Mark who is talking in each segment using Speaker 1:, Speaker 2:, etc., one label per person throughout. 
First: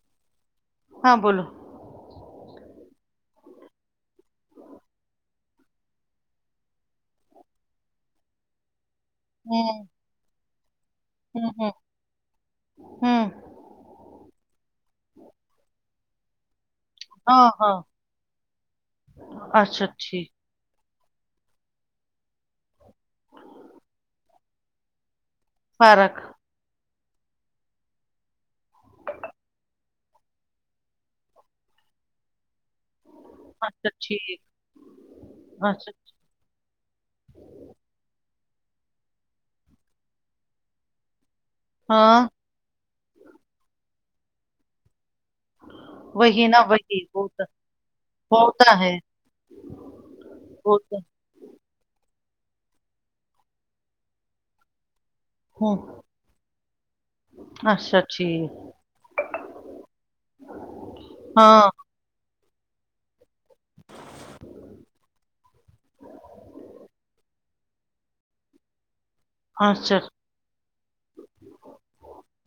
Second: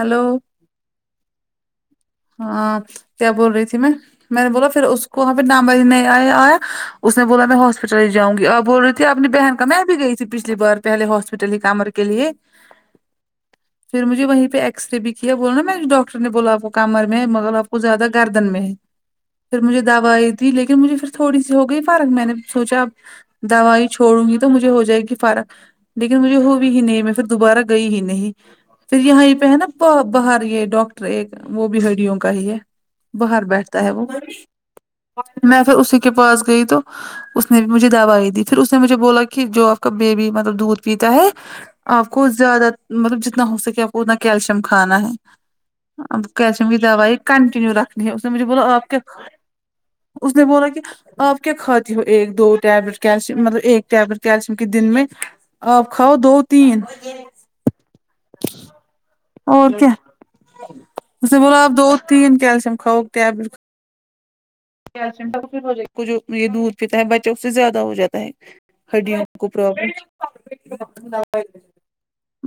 Speaker 1: hello
Speaker 2: ہاں بولو
Speaker 1: ہاں کیا بول رہی تھی میں میں نے بولا پھر اس کو وہاں پہ نمبر ہی نہیں آیا اس نے بولا میں ہاسپٹل ہی جاؤں گی اب بول رہی تھی اپنی بہن کا میں
Speaker 2: ہوں
Speaker 1: بھی گئی تھی پچھلی بار پہلے
Speaker 2: ہوں
Speaker 1: ہاسپٹل ہی
Speaker 2: ہوں
Speaker 1: کمر کے لیے
Speaker 2: ہوں
Speaker 1: پھر مجھے وہیں پہ ایکسرے بھی کیا بولا نا میں اس ڈاکٹر نے بولا کو کمر میں
Speaker 2: ہاں
Speaker 1: مگر آپ
Speaker 2: ہاں
Speaker 1: کو زیادہ گردن میں ہے پھر مجھے
Speaker 2: اچھا ٹھیک
Speaker 1: دوائی تھی لیکن مجھے پھر تھوڑی سی ہو گئی فرق میں نے سوچا اب دوائی چھوڑوں گی تو مجھے ہو جائے گی فرق لیکن
Speaker 2: فرق
Speaker 1: مجھے ہوںی بھی نہیں مطلب دوبارہ گئی ہی نہیں پھر یہاں یہ پہ ہے نا باہر یہ ڈاکٹر ایک وہ بھی ہڈیوں کا ہی ہے باہر بیٹھتا
Speaker 2: اچھا
Speaker 1: ہے وہ
Speaker 2: ٹھیک
Speaker 1: میں پھر
Speaker 2: اچھا
Speaker 1: اسی کے پاس گئی تو اس نے بھی مجھے دوائی دی پھر اس نے مجھے بولا کہ جو آپ کا بیبی مطلب دودھ پیتا ہے آپ
Speaker 2: ہاں
Speaker 1: کو زیادہ مطلب جتنا ہو سکے آپ کو اتنا کیلشیم کھانا ہے اب
Speaker 2: وہی نا
Speaker 1: کیلشیم کی
Speaker 2: وہی
Speaker 1: دوائی
Speaker 2: ہوتا
Speaker 1: کنٹینیو رکھنی ہے اس نے مجھے بولا
Speaker 2: ہوتا
Speaker 1: آپ
Speaker 2: ہے
Speaker 1: کیا اس نے بولا کہ
Speaker 2: ہوتا
Speaker 1: آپ کیا کھاتی ہو ایک دو ٹیبلٹ کیلشیم مطلب ایک ٹیبلٹ کیلشیم کے دن میں
Speaker 2: ہوں
Speaker 1: آپ کھا دو تین
Speaker 2: اچھا ٹھیک
Speaker 1: اور کیا اسنے بولا
Speaker 2: ہاں
Speaker 1: آپ دو تین کیلشیم کھاؤ ٹیبلٹ ائے جو یہ دودھ پیتا ہے بچہ اس سے زیادہ ہو جاتا ہے ہڈیاں کو
Speaker 2: اچھا
Speaker 1: پروابلم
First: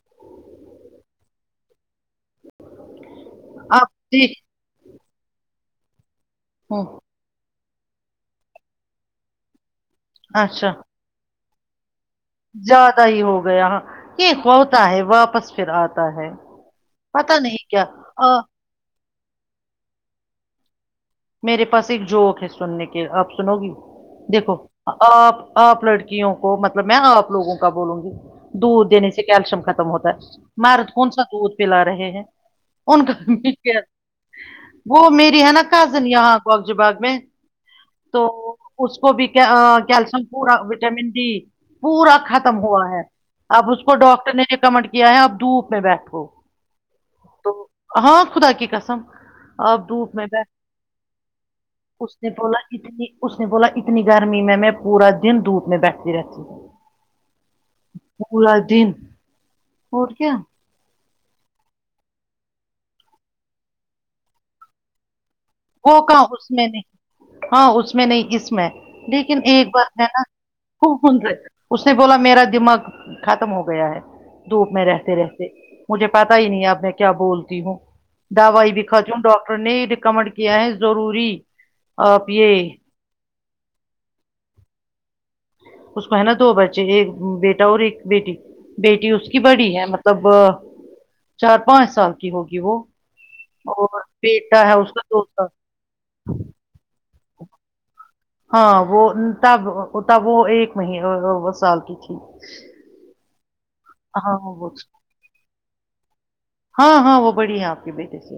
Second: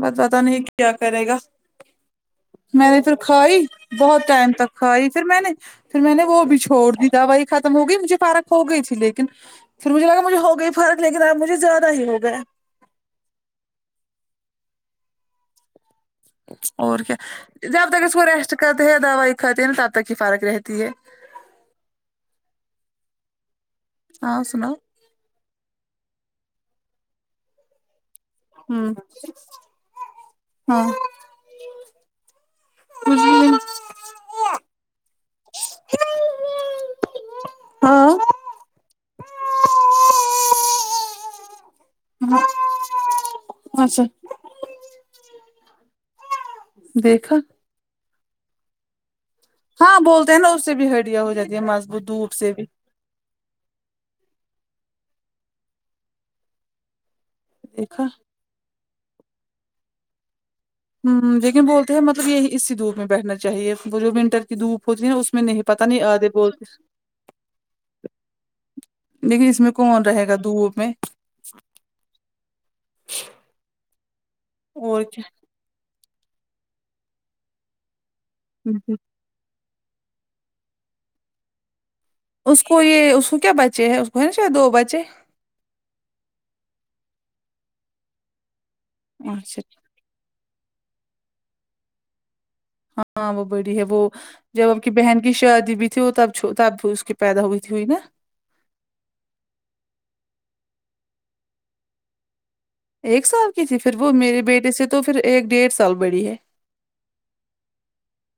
Speaker 1: بس پتہ نہیں کہ کیا کرے گا میں نے پھر کھائی
Speaker 2: اب
Speaker 1: بہت
Speaker 2: دیکھ
Speaker 1: ٹائم تک کھائی پھر میں نے پھر میں نے وہ بھی
Speaker 2: ہوں
Speaker 1: چھوڑ دی دوائی ختم ہو گئی مجھے فرق ہو گئی تھی لیکن پھر مجھے لگا مجھے ہو
Speaker 2: اچھا
Speaker 1: گئی فرق لیکن آپ مجھے زیادہ ہی ہو گیا
Speaker 2: زیادہ ہی ہو گیا ہاں یہ ہوتا ہے واپس پھر آتا ہے
Speaker 1: اور کیا
Speaker 2: پتا نہیں کیا
Speaker 1: جب تک اس کو
Speaker 2: آ
Speaker 1: ریسٹ کرتے ہیں دوائی کھاتے ہیں تب تک ہی فرق رہتی ہے
Speaker 2: میرے پاس ایک جوک ہے سننے کے آپ سنو گی
Speaker 1: ہاں
Speaker 2: دیکھو
Speaker 1: سناؤ
Speaker 2: آپ آپ لڑکیوں کو مطلب میں آپ لوگوں کا بولوں گی دودھ
Speaker 1: ہوں
Speaker 2: دینے سے کیلشیم ختم ہوتا ہے
Speaker 1: ہاں
Speaker 2: مرد کون سا دودھ پلا رہے ہیں ان کا ہی کیا وہ میری ہے نا کزن یہاں کوکج باغ میں
Speaker 1: ہاں
Speaker 2: تو اس کو بھی کیلشیم پورا وٹامن ڈی پورا ختم ہوا ہے اب اس کو
Speaker 1: اچھا
Speaker 2: ڈاکٹر نے ریکمنڈ کیا ہے اب دھوپ میں بیٹھو
Speaker 1: دیکھا
Speaker 2: تو ہاں خدا کی قسم آپ
Speaker 1: ہاں
Speaker 2: دھوپ میں
Speaker 1: بولتے
Speaker 2: بیٹھ
Speaker 1: ہیں نا اس سے بھی ہڈیاں ہو جاتی ہے مض
Speaker 2: اس نے بولا اتنی اس نے بولا اتنی گرمی میں میں پورا دن دھوپ میں بیٹھتی رہتی
Speaker 1: دیکھا
Speaker 2: پلادین ہوٹ کیا
Speaker 1: ہمم لیکن بولتے ہیں مطلب یہی اسی دھوپ میں بیٹھنا چاہیے وہ جو ونٹر کی دھوپ ہوتی ہے نا اس میں نہیں پتا
Speaker 2: وہ
Speaker 1: نہیں
Speaker 2: کہ
Speaker 1: آدھے
Speaker 2: اس
Speaker 1: بولتے
Speaker 2: میں نے ہاں اس میں نہیں اس میں لیکن
Speaker 1: اس
Speaker 2: ایک
Speaker 1: میں
Speaker 2: بات
Speaker 1: کون
Speaker 2: ہے نا
Speaker 1: رہے گا دھوپ میں
Speaker 2: [unintelligible] خ اس نے بولا میرا دماغ ختم ہو گیا ہے دھوپ میں
Speaker 1: اور
Speaker 2: رہتے رہتے مجھے پتا ہی نہیں اب میں کیا بولتی ہوں دوائی بھی
Speaker 1: کیا
Speaker 2: خرچ ڈاکٹر نے ریکمنڈ کیا ہے ضروری
Speaker 1: اس کو یہ اس کو کیا بچے ہیں اس کو ہے نا شاید دو بچے
Speaker 2: اس کو ہے نا دو بچے ایک بیٹا اور ایک بیٹی بیٹی اس کی
Speaker 1: اچھا
Speaker 2: بڑی ہے مط تب چار پانچ سال کی ہوگی وہ
Speaker 1: ہاں وہ بڑی ہے وہ
Speaker 2: اور بیٹا
Speaker 1: جب
Speaker 2: ہے
Speaker 1: آپ
Speaker 2: اس
Speaker 1: کی
Speaker 2: کا
Speaker 1: بہن
Speaker 2: دو
Speaker 1: کی
Speaker 2: سال
Speaker 1: شادی بھی تھیو تب چ تب بھی اس کے پیدا ہوتی ہوئی ن
Speaker 2: ہاں وہ تب تب وہ ایک مہینے سال کی تھی
Speaker 1: ایک سال کی تھی پھر وہ
Speaker 2: ہاں
Speaker 1: میرے
Speaker 2: وہ
Speaker 1: بیٹے سے تو پھر ایک ڈیڑھ سال بڑی ہے
Speaker 2: ہاں ہاں وہ بڑی ہے آپ کے بیٹے سے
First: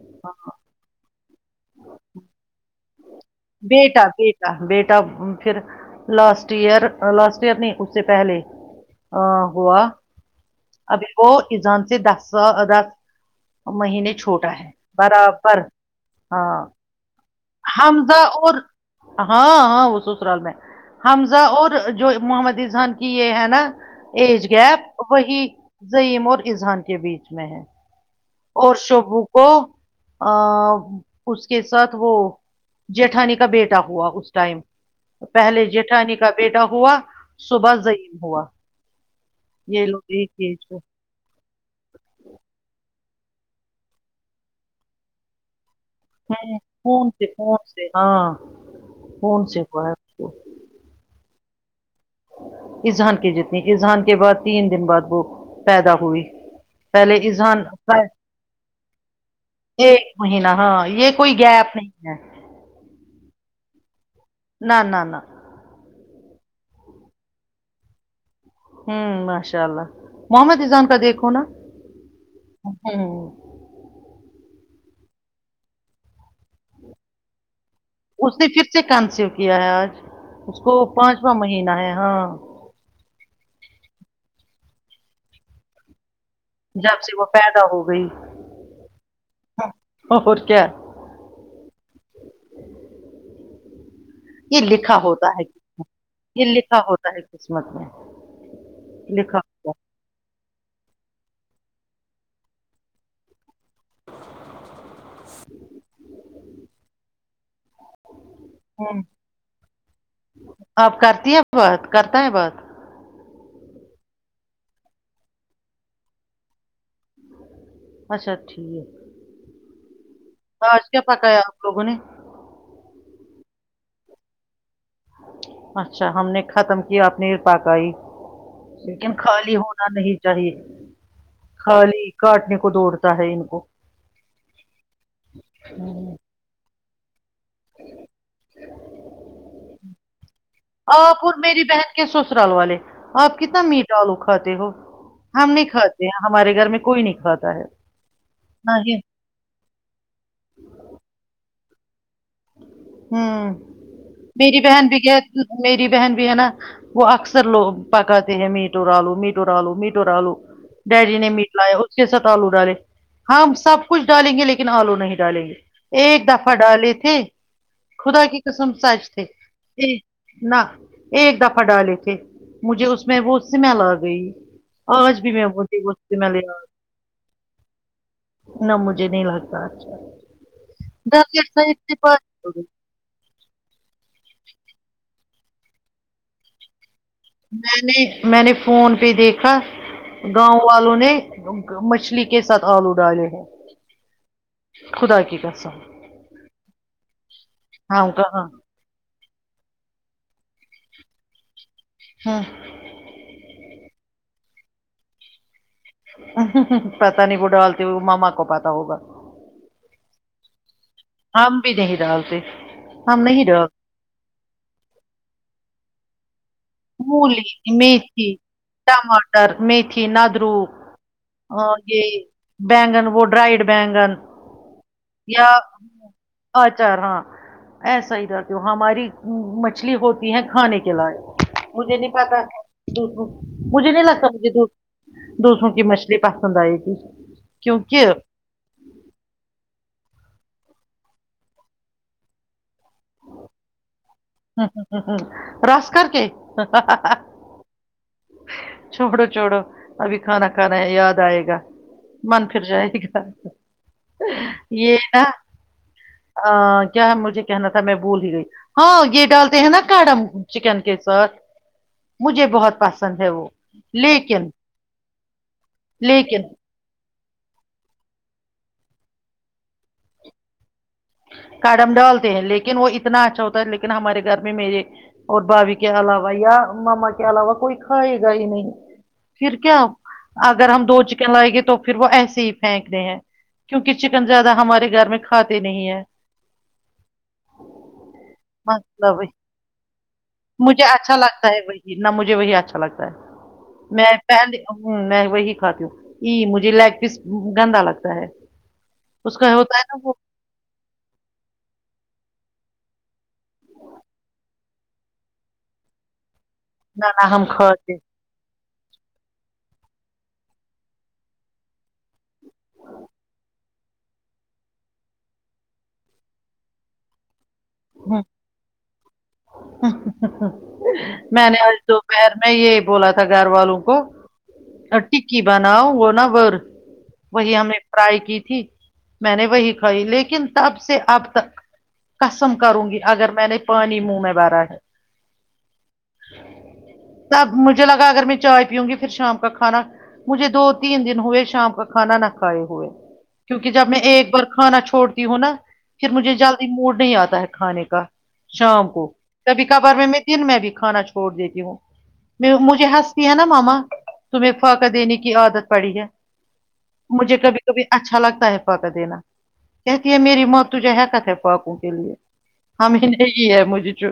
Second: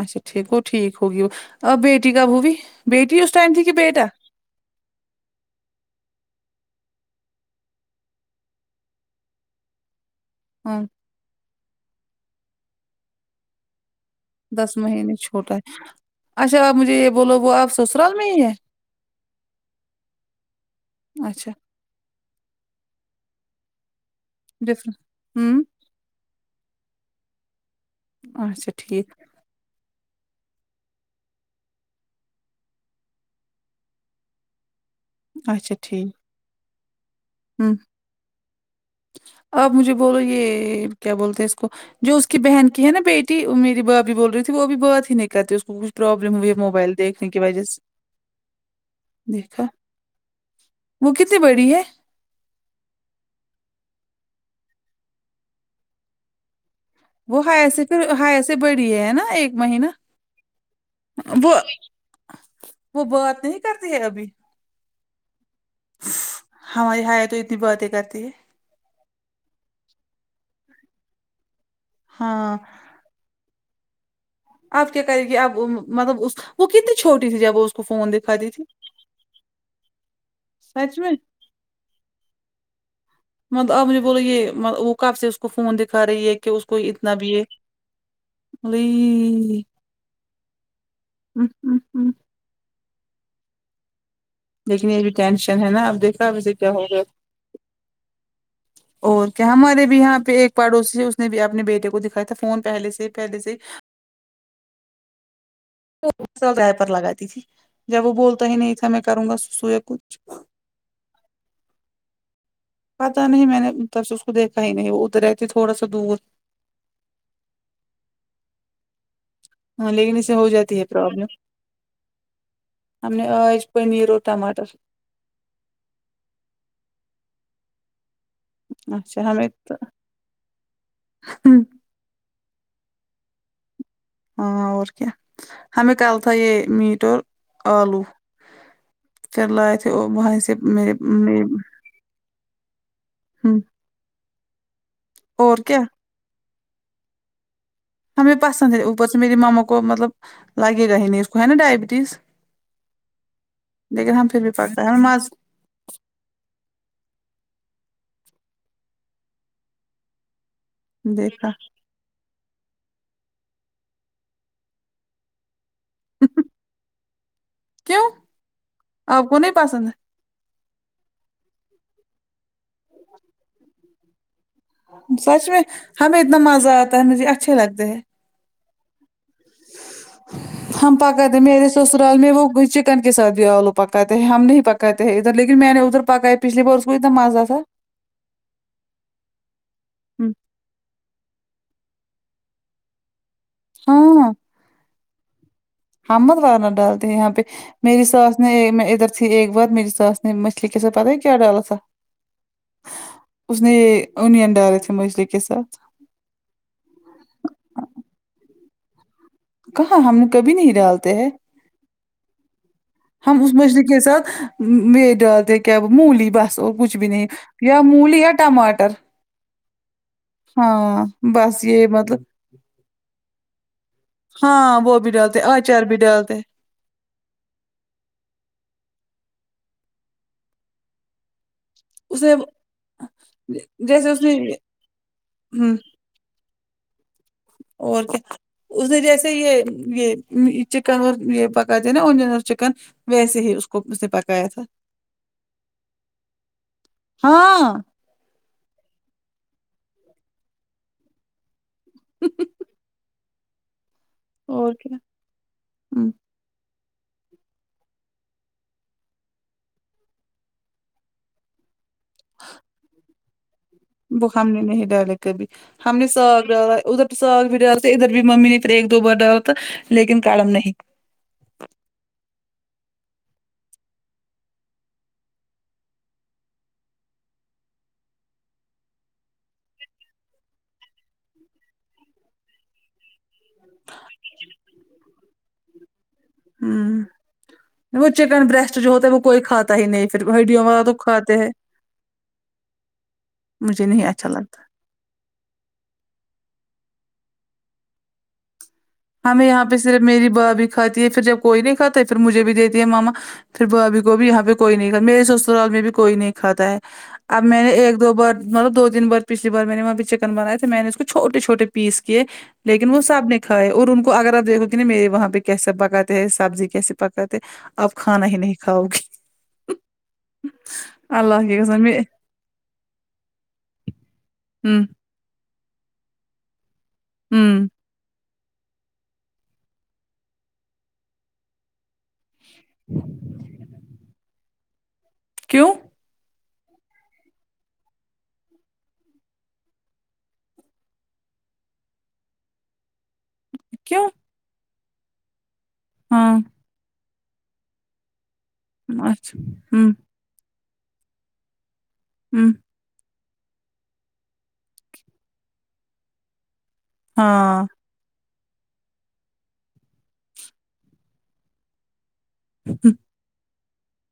Speaker 1: اچھا
Speaker 2: ہاں
Speaker 1: ٹھیک
Speaker 2: ہاں
Speaker 1: وہ ٹھیک ہوگی وہ آ بیٹی کب ہوئی بیٹی اس ٹائم تھی کہ
Speaker 2: بیٹا بیٹ بیٹا پھر لاسٹ ایئر لاسٹ ایئر نہیں اس سے پہلے ہاں ہوا
Speaker 1: ہاں
Speaker 2: ابھی کو ایزان سے دس دس مہینے چھوڑ
Speaker 1: دس مہینے چھوٹا
Speaker 2: برابر
Speaker 1: ہے
Speaker 2: ہاں
Speaker 1: اچھا آپ مجھے یہ بولو ب آپ سسرال
Speaker 2: حمزہ
Speaker 1: میں ہی ہے
Speaker 2: اور ہاں ہاں وہ سسرال میں حمزہ
Speaker 1: اچھا
Speaker 2: اور جو محمد ازان یہ ہے نا ایج گیپ
Speaker 1: ڈفرنٹ
Speaker 2: وہی
Speaker 1: ہوں
Speaker 2: زئیم اور اذہان کے بیچ میں ہے
Speaker 1: اچھا
Speaker 2: اور
Speaker 1: ٹھیک
Speaker 2: شوبو کو اس کے ساتھ وہ جیٹھانی کا بیٹا ہوا اس ٹائم پہلے
Speaker 1: اچھا ٹھیک
Speaker 2: جیٹھانی کا بیٹا ہوا صبح
Speaker 1: ہوں
Speaker 2: زئیم ہوا
Speaker 1: آپ
Speaker 2: یہ
Speaker 1: مجھے
Speaker 2: لوگ
Speaker 1: بولو
Speaker 2: ایک ایج
Speaker 1: گے
Speaker 2: پہ
Speaker 1: کیا بولتے ہیں اس کو جو اس کی بہن کی ہے نا بیٹی میری بھابی بول رہی تھی وہ بھی بات ہی نہیں کرتی اس کو پروابلم ہوئی ہے
Speaker 2: ہیں
Speaker 1: موبائل
Speaker 2: فون سے
Speaker 1: دیکھنے کی
Speaker 2: فون
Speaker 1: وجہ سے
Speaker 2: ہاں فون سے
Speaker 1: دیکھا
Speaker 2: ہوا ہے اس کو
Speaker 1: وہ کتنی بڑی ہے
Speaker 2: اذہان کی جتنی اذہان کے بعد تین دن بعد وہ پیدا ہوئی پہلے
Speaker 1: وہ
Speaker 2: اذان
Speaker 1: ہایا سے پھر ہایا سے بڑی ہے نا مہینہ
Speaker 2: ایک مہینہ ہاں یہ کوئی
Speaker 1: وہ
Speaker 2: گیپ نہیں ہے
Speaker 1: وہ بات نہیں کرتی ہے ابھی
Speaker 2: نہ نہ نہ
Speaker 1: ہماری ہائے تو اتنی باتیں کرتی ہے
Speaker 2: ہوں ماشاء اللہ محمد ایذان کا دیکھو نا
Speaker 1: ہاں
Speaker 2: ہاوں
Speaker 1: اب کیا کرے گی اب مطلب اس وہ کتنی چھوٹی تھی جب اس کو فون
Speaker 2: اس نے
Speaker 1: دکھاتی تھی
Speaker 2: پھر سے کنسیو کیا ہے آج اس کو
Speaker 1: سچ میں
Speaker 2: پانچواں مہینہ ہے ہاں
Speaker 1: مطلب اپ نے بولا یہ وہ کب سے اس کو فون دکھا رہی ہے ایک کہ اس کو
Speaker 2: جب
Speaker 1: اتنا
Speaker 2: سے وہ
Speaker 1: بھی یہ
Speaker 2: پیدا ہو گئی
Speaker 1: ی
Speaker 2: اور کیا
Speaker 1: ہوں ہوں ہوں لیکن یہ بھی ٹینشن ہے نا اب دیکھا ابھی
Speaker 2: یہ
Speaker 1: سے کیا
Speaker 2: لکھا
Speaker 1: ہوگا
Speaker 2: ہوتا ہے قسمت میں
Speaker 1: اور
Speaker 2: لکھا
Speaker 1: کیا
Speaker 2: ہوتا
Speaker 1: ہمارے بھی یہاں پہ ایک پڑوسی اس نے بھی اپنے بیٹے کو دکھایا تھا فون پہل سے پہلے سے
Speaker 2: [unintelligible]
Speaker 1: گائے پر لگاتی تھی جب وہ بولتا ہی نہیں تھا میں کروں گا سصو یہ کچھ
Speaker 2: اب کرتی ہے بات کرتا ہے بات
Speaker 1: پتہ نہیں میں نے ادھر سے اس کو دیکھا ہی نہیں وہ ادھر رہتی تھوڑا سا دور
Speaker 2: اچھا ٹھیک
Speaker 1: ہاں لیکن اسے ہو جاتی ہے
Speaker 2: آج کیا
Speaker 1: پرابلم
Speaker 2: پکایا آپ لوگوں نے
Speaker 1: ہم نے آج پنیر اور ٹماٹر
Speaker 2: اچھا ہم نے ختم کیا اپنی پکائی لیکن
Speaker 1: اچھا ہمیں
Speaker 2: خالی
Speaker 1: تو-
Speaker 2: ہونا نہیں چاہیے خالی کاٹنے کو دوڑتا ہے ان کو
Speaker 1: ہاں اور کیا ہمیں کل تھا یہ میٹ اور آلو پھر لائے تھے وہاں سے میرے
Speaker 2: آپ اور
Speaker 1: مے
Speaker 2: میری بہن کے سسرال والے آپ کتنا میٹ آلو کھاتے ہو ہم
Speaker 1: اور
Speaker 2: نہیں
Speaker 1: کیا
Speaker 2: کھا تے ہمارے گھر میں کوئی نہیں کھاتا ہے
Speaker 1: ہمیں پسند ہے
Speaker 2: نہیں
Speaker 1: اوپر سے میری ماما کو مطلب لگے گا ہی نہیں اس کو ہے نا ڈائبٹیز
Speaker 2: ہوں
Speaker 1: لیکن ہم پھر
Speaker 2: میری
Speaker 1: پکا
Speaker 2: بہن
Speaker 1: ہے
Speaker 2: بھی گیا
Speaker 1: مز
Speaker 2: میری بہن بھی ہے نا وہ اکثر لوگ پکاتے ہیں میٹو رالو میٹو رالو میٹو رالو ڈیڈی نے
Speaker 1: دیکھا
Speaker 2: میٹ لائے اس کے ساتھ آلو ڈالے ہم سب کچھ ڈالیں گے لیکن آلو نہیں ڈالیں گے ایک دفہ ڈالے تھے
Speaker 1: کیوں
Speaker 2: خدا کی قسم سچ تھے
Speaker 1: آپ کو نہیں پسند
Speaker 2: نہ ایک دفہ ڈالے تھے مجھے اس میں وہ سمیل آ گئی آج بھی
Speaker 1: سچ میں
Speaker 2: مجھے وہ
Speaker 1: ہمیں
Speaker 2: سمیل
Speaker 1: اتنا مزہ
Speaker 2: یاد
Speaker 1: آتا ہے مجھے اچھے لگتے ہیں
Speaker 2: نہ مجھے نہیں لگتا اچھا
Speaker 1: ہم پکا د
Speaker 2: دس
Speaker 1: میرے
Speaker 2: سائڈ سے
Speaker 1: سسرال
Speaker 2: بات
Speaker 1: میں وہ
Speaker 2: ہو گئی
Speaker 1: گچک چکن کے ساتھ بھی آلو پکاتے ہیں ہم نہیں پکاتے ہیں ادھر لیکن میں نے ادھر پکائے پچھلی بار اس وہی تو مزہ تھا
Speaker 2: میں نے میں نے فون پہ دیکھا گاؤں والوں نے مچھلی کے ساتھ آلو ڈالے ہیں
Speaker 1: ہاں
Speaker 2: خدا کی قسم
Speaker 1: ہممدوارنا ڈالتے ہیں یہاں پہ میری
Speaker 2: ہم
Speaker 1: ساس
Speaker 2: کہاں
Speaker 1: نے ادھر سی ایک بار میری ساس نے مچھلی کے سات پتہ ہے کیا ڈالا تھا
Speaker 2: ہوں
Speaker 1: اس نے اونین ڈالے تھے مچھلی کے ساتھ
Speaker 2: پتہ نہیں وہ ڈالتی ہو ماما کو پتہ ہوگا
Speaker 1: کہاں ہم نے کبھی نہیں ڈالت
Speaker 2: ہم بھی نہیں ڈالتے ہم نہیں
Speaker 1: اس
Speaker 2: ڈالتے
Speaker 1: مچھلی کے سب میں ڈالتے کیا وہ مولی ڈالتے بس اور کچھ بھی نہیں
Speaker 2: مولی
Speaker 1: یا مولی یا ٹماٹر
Speaker 2: سر میں ھی نادرو
Speaker 1: ہاں بس
Speaker 2: اور یہ
Speaker 1: مطلب
Speaker 2: بینگن وہ ڈرائیڈ بینگن
Speaker 1: ہاں وہ بھی ڈالتے
Speaker 2: یا
Speaker 1: اچار بھی ڈالتے ہے
Speaker 2: آچار ہاں ایسا ہی [unintelligible] ہماری مچھلی ہوتی ہے کھانے کے لائق مجھے نہیں
Speaker 1: اس نے
Speaker 2: پتہ تھا دوسوں مجھے نہیں
Speaker 1: جیسے اس
Speaker 2: لگتا
Speaker 1: نے
Speaker 2: مجھے دوسروں
Speaker 1: ہمم
Speaker 2: کی مچھلی پسند آئے گی
Speaker 1: اور
Speaker 2: کیونکہ
Speaker 1: کیا اس نے جیسے یہ یہ چکن اور یہ پکاتے نا انڈین اور چکن ویسے ہی اس کو اسے پتہ ہے
Speaker 2: ہ ہ ہ ہ رس کر کہ
Speaker 1: ہاں
Speaker 2: چھوڑو چھوڑو ابھی کھانا کھا رہے ہے یاد آئے گا من پھر جائے گا
Speaker 1: اور
Speaker 2: یہ
Speaker 1: کیا
Speaker 2: نا
Speaker 1: ہم-
Speaker 2: ا کیا مجھے کہنا تھا میں بھول ہی گئی ہاں یہ ڈالتے ہیں نا کڑم چکن کے ساتھ مجھے بہت پسند ہے وہ
Speaker 1: وہ ہم
Speaker 2: لیکن
Speaker 1: نے نہیں ڈالے کبھی ہم نے
Speaker 2: لیکن
Speaker 1: سب دالا ادھر ساگ بھی ڈالتے ادھر بھی ممی نے پھر ایک دو بار ڈا لا تھا لیکن کڑم نہیں
Speaker 2: کاڈم ڈالتے ہیں لیکن وہ اتنا اچھا ہوتا ہے لیکن ہمارے گھر میں میرے اور بھابی کے علاوہ یا ماما کے علاوہ کوئی کھائے گا ہی نہیں پھر کیا اگر ہم دو چکن لائیں گے تو پھر وہ ایسے ہی پھینک تے ہیں کیونکہ چکن زیادہ ہمارے گھر میں کھاتے نہیں ہے
Speaker 1: ام وہ چکن بریسٹ جو ہوتا ہے
Speaker 2: مسئلہ
Speaker 1: وہ
Speaker 2: وہی
Speaker 1: کوئی کھاتا ہی نہیں پھر ہڈیوں والا تو کھاتے ہیں
Speaker 2: اتنا مجھے وہی اچھا لگتا ہے
Speaker 1: مجھے نہیں اچھا لگتا
Speaker 2: فیملی کو میں وہی کھاتی ہوں ا مجھے لیگ پیس گندا لگتا ہے اس
Speaker 1: ہمیں
Speaker 2: کا
Speaker 1: یہاں پہ
Speaker 2: ہوتا ہے نا
Speaker 1: صرف
Speaker 2: وہ
Speaker 1: میری بابھی کھاتی ہے پھر جب کوئی نہیں کھاتا ہے پھر مجھے بھی دیتی ہے ماما پھر بھابھی کو بھی یہاں پہ کوئی نہیں کھا میرے سسرال میں بھی کوئی نہیں کھاتا ہے
Speaker 2: نہ نہ
Speaker 1: اب
Speaker 2: ہم
Speaker 1: میں نے
Speaker 2: کھاتے
Speaker 1: ایک دو بار مطلب دو دن بار پچھلی بار میں نے وہاں پہ چکن بنائے تھے میں نے اس کو چھوٹے چھوٹے پیس کیے لیکن وہ سب نے کھائے اور ان کو اگر آپ دیکھو گے نا میرے وہاں پہ کیسا پکاتے سبزی کیسے پکاتے آپ کھانا ہی نہیں کھاؤ گی
Speaker 2: ہ ہ ہ
Speaker 1: اللہ
Speaker 2: میں نے
Speaker 1: کی
Speaker 2: آج
Speaker 1: قسم
Speaker 2: دوپہر میں یہی بولا تھا گھر والوں کو
Speaker 1: ہم
Speaker 2: ٹکی بناؤ وہ نا ور وہی ہم
Speaker 1: ہمم
Speaker 2: نے فرائی کی تھی میں نے وہی کھائی لیکن تب سے اب تک چم کروں گی اگر میں نے پانی منہ میں بھرا ہے
Speaker 1: کیوں
Speaker 2: تب مجھے لگا اگر میں چائے پیوں گی پھر شام کا کھانا مجھے دو تین دن ہوئے شام کا کھانا نہ کھائے ہوئے کیونکہ جب میں
Speaker 1: کیوں
Speaker 2: ایک بار کھانا چھوڑتی ہوں نا پھر مجھے
Speaker 1: ہاں
Speaker 2: جلدی موڈ نہیں آتا ہے کھانے کا شام کو
Speaker 1: اچھا
Speaker 2: کبھی
Speaker 1: ہمم
Speaker 2: کبھار مے میں دن میں بھی کھانا چھوڑ دیتی ہوں
Speaker 1: ہمم
Speaker 2: میں مجھ یہ ہنستی ہے نا ماما تمہیں فاکا دینے کی عادت پڑی ہے مجھے کبھی
Speaker 1: ہاں
Speaker 2: کبھی اچھا لگتا ہے پاکا دینا کہتی ہے میری موت تجھے ہے کتے پاپوں کے لیے ہمیں نہیںی ہے مجھے جو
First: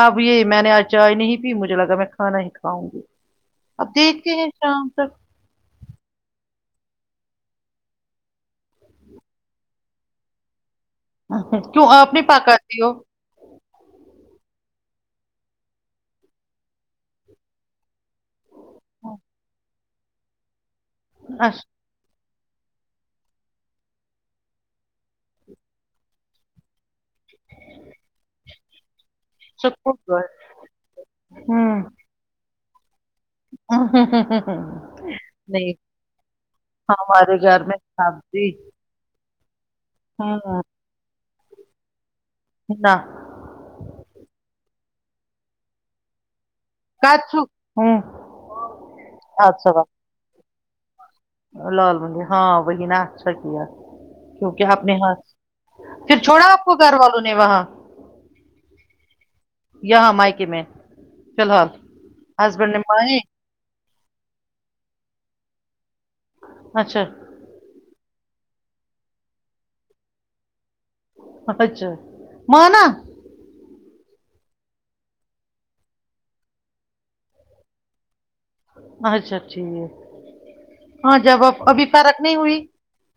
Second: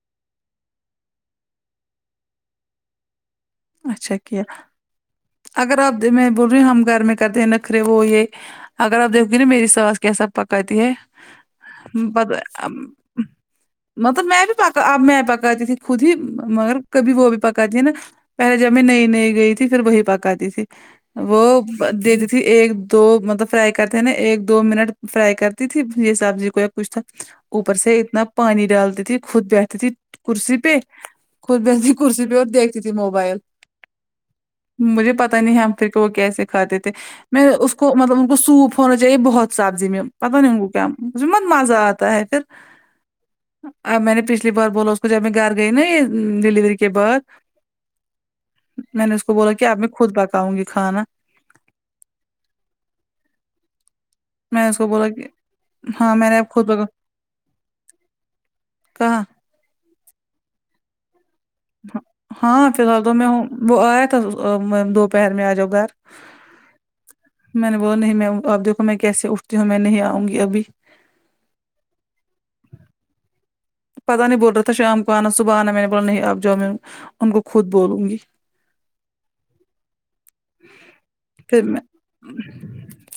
Speaker 2: اب یہ میں نے آج چائے نہیں پی مجھے لگا میں کھانا ہی کھاؤں گی اب
Speaker 1: اچھا
Speaker 2: دیکھتے
Speaker 1: کیا
Speaker 2: ہیں شام تک
Speaker 1: اگر آپ دل میں وہ بھی ہم گھر میں کرتے ہیں نکھرے وہ یہ اگر آپ دیکھو گے نا میری ساس کیسا پکاتی ہے
Speaker 2: کیوں آپ نی
Speaker 1: پت- ام،
Speaker 2: پاکاتی ہو
Speaker 1: مطلب میں بھی پکا اب میں پکات ا میں پکاتی تھی خود ہی مگر کبھی وہ بھی پکاتی ہے نا پہلے جب میں نئی نئی گئی تھی پھر وہی پکاتی تھی وہ
Speaker 2: اچھا
Speaker 1: د دیتی تھی ایک دو مطلب فرائی کرتے ہیں نا ایک دو منٹ فرائی کرتی تھی یہ سبزی کو یا کچھ تھا اوپر سے اتنا پانی ڈالتی تھی خود بیٹھتی تھی کرسی پہ خود بیٹھتی تھی کرسی پہ اور دیکھتی تھی موبائل
Speaker 2: ہوں ہوں ہوں ہوں
Speaker 1: مجھے پتاہ نہیں ہم پھر کہ وہ کیسے کھاتے تھے
Speaker 2: ہمارے
Speaker 1: میں
Speaker 2: گھر
Speaker 1: اس کو مطلب ان کو
Speaker 2: سبزی
Speaker 1: سوپ ہونا چاہیے بہت سبزی میں پتاہ نہیں
Speaker 2: ہوں
Speaker 1: انکو کیا مت مزہ آتا ہے پھر
Speaker 2: نہ
Speaker 1: اب میں نے پچھلی بار بولا نہ اس کو جب میں گھر گئی نا یہ ڈلیوری کے بعد
Speaker 2: کچو ہوں
Speaker 1: میں نے اس کو بولا کہ
Speaker 2: اچھا
Speaker 1: اب میں خود پکاؤں گی کھانا
Speaker 2: لال مندی ہاں وہہ نا اچھا کیا تو
Speaker 1: میں
Speaker 2: کیا
Speaker 1: اس
Speaker 2: آپ
Speaker 1: کو
Speaker 2: نے
Speaker 1: بولا
Speaker 2: ہاں
Speaker 1: کہ ہاں
Speaker 2: پھر
Speaker 1: میں نے
Speaker 2: چھوڑا
Speaker 1: اب
Speaker 2: آپ
Speaker 1: خود
Speaker 2: کو
Speaker 1: پکا
Speaker 2: گھر والوں نے وہاں
Speaker 1: کہاں
Speaker 2: یہاں مائکے میں فی الحال
Speaker 1: ہاں
Speaker 2: ہسبینڈ نے
Speaker 1: فی الحال تو
Speaker 2: مانے
Speaker 1: میں ہوں وہ آیا تھا دوپہر میں آ جاؤ گھر
Speaker 2: اچھا
Speaker 1: میں نے بولا نہیں م اب دیکھو میں کیسے اٹھتی ہوں میں نہیں آؤں گی ابھی
Speaker 2: اپچھا مانا
Speaker 1: پتا نہیں بول رہا تھا شام کو آنا صبح آنا میں نے بولا نہیں اب جاؤ میں ان کو خود بولوں گی
Speaker 2: اچھا ٹھیک ہے ہاں جب اب
Speaker 1: پھر میں
Speaker 2: ابھی فرق نہیں ہوئی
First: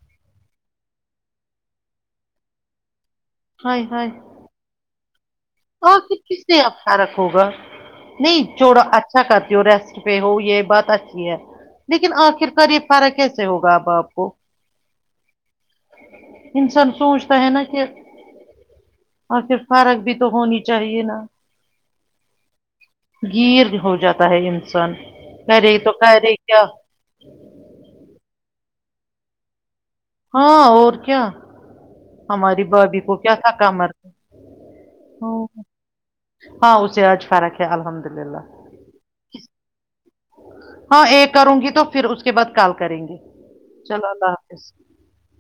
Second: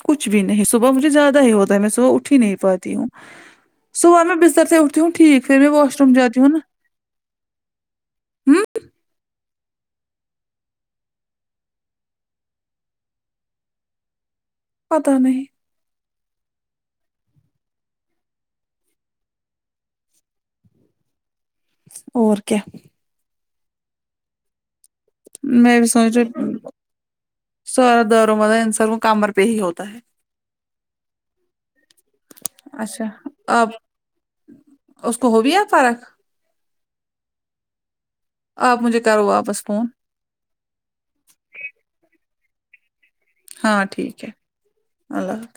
Speaker 1: کچھ بھی نہیں صبح مجھے زیادہ ہی ہوتا ہے میں صبح اٹ ہی نہیں پاتی ہوں سبح میں بستر سے اٹھتی ہوں ٹھیک پھر میں
Speaker 2: اور
Speaker 1: واش روم
Speaker 2: کس کس
Speaker 1: جاتی ہوں نا
Speaker 2: سے آپ فارک ہوگا نہیں
Speaker 1: ہوں
Speaker 2: چوڑا اچھا کرتی ہو ریسٹ پہ ہو یہ بات اچھی ہے لیکن آخر کار یہ فارق کیسے ہوگا اب آپ کو
Speaker 1: پتا نہیں
Speaker 2: انسان سوچتا ہے نا کہ اور پھر فارق بھی تو ہونی چاہیے نا
Speaker 1: اور کیا
Speaker 2: گیر ہو جاتا ہے انسان کرے تو کرے کیا
Speaker 1: سر درد مرے ان سار کو کامر پہ ہی ہوتا ہے
Speaker 2: ہاں اور کیا ہماری بابھی
Speaker 1: اچھا
Speaker 2: کو کیا تھا
Speaker 1: آپ
Speaker 2: کامر
Speaker 1: اس کو ہوگیا فرق
Speaker 2: ہاں اسے آج فرق ہے الحمد للہ
Speaker 1: آپ مجھے کرو واپس فون
Speaker 2: ہاں ایک کروں گی تو پھر اس کے بعد کل کریں گے
Speaker 1: ہاں
Speaker 2: چلو
Speaker 1: ٹھیک
Speaker 2: اللہ
Speaker 1: ہے
Speaker 2: حافظ
Speaker 1: اللہ حافظ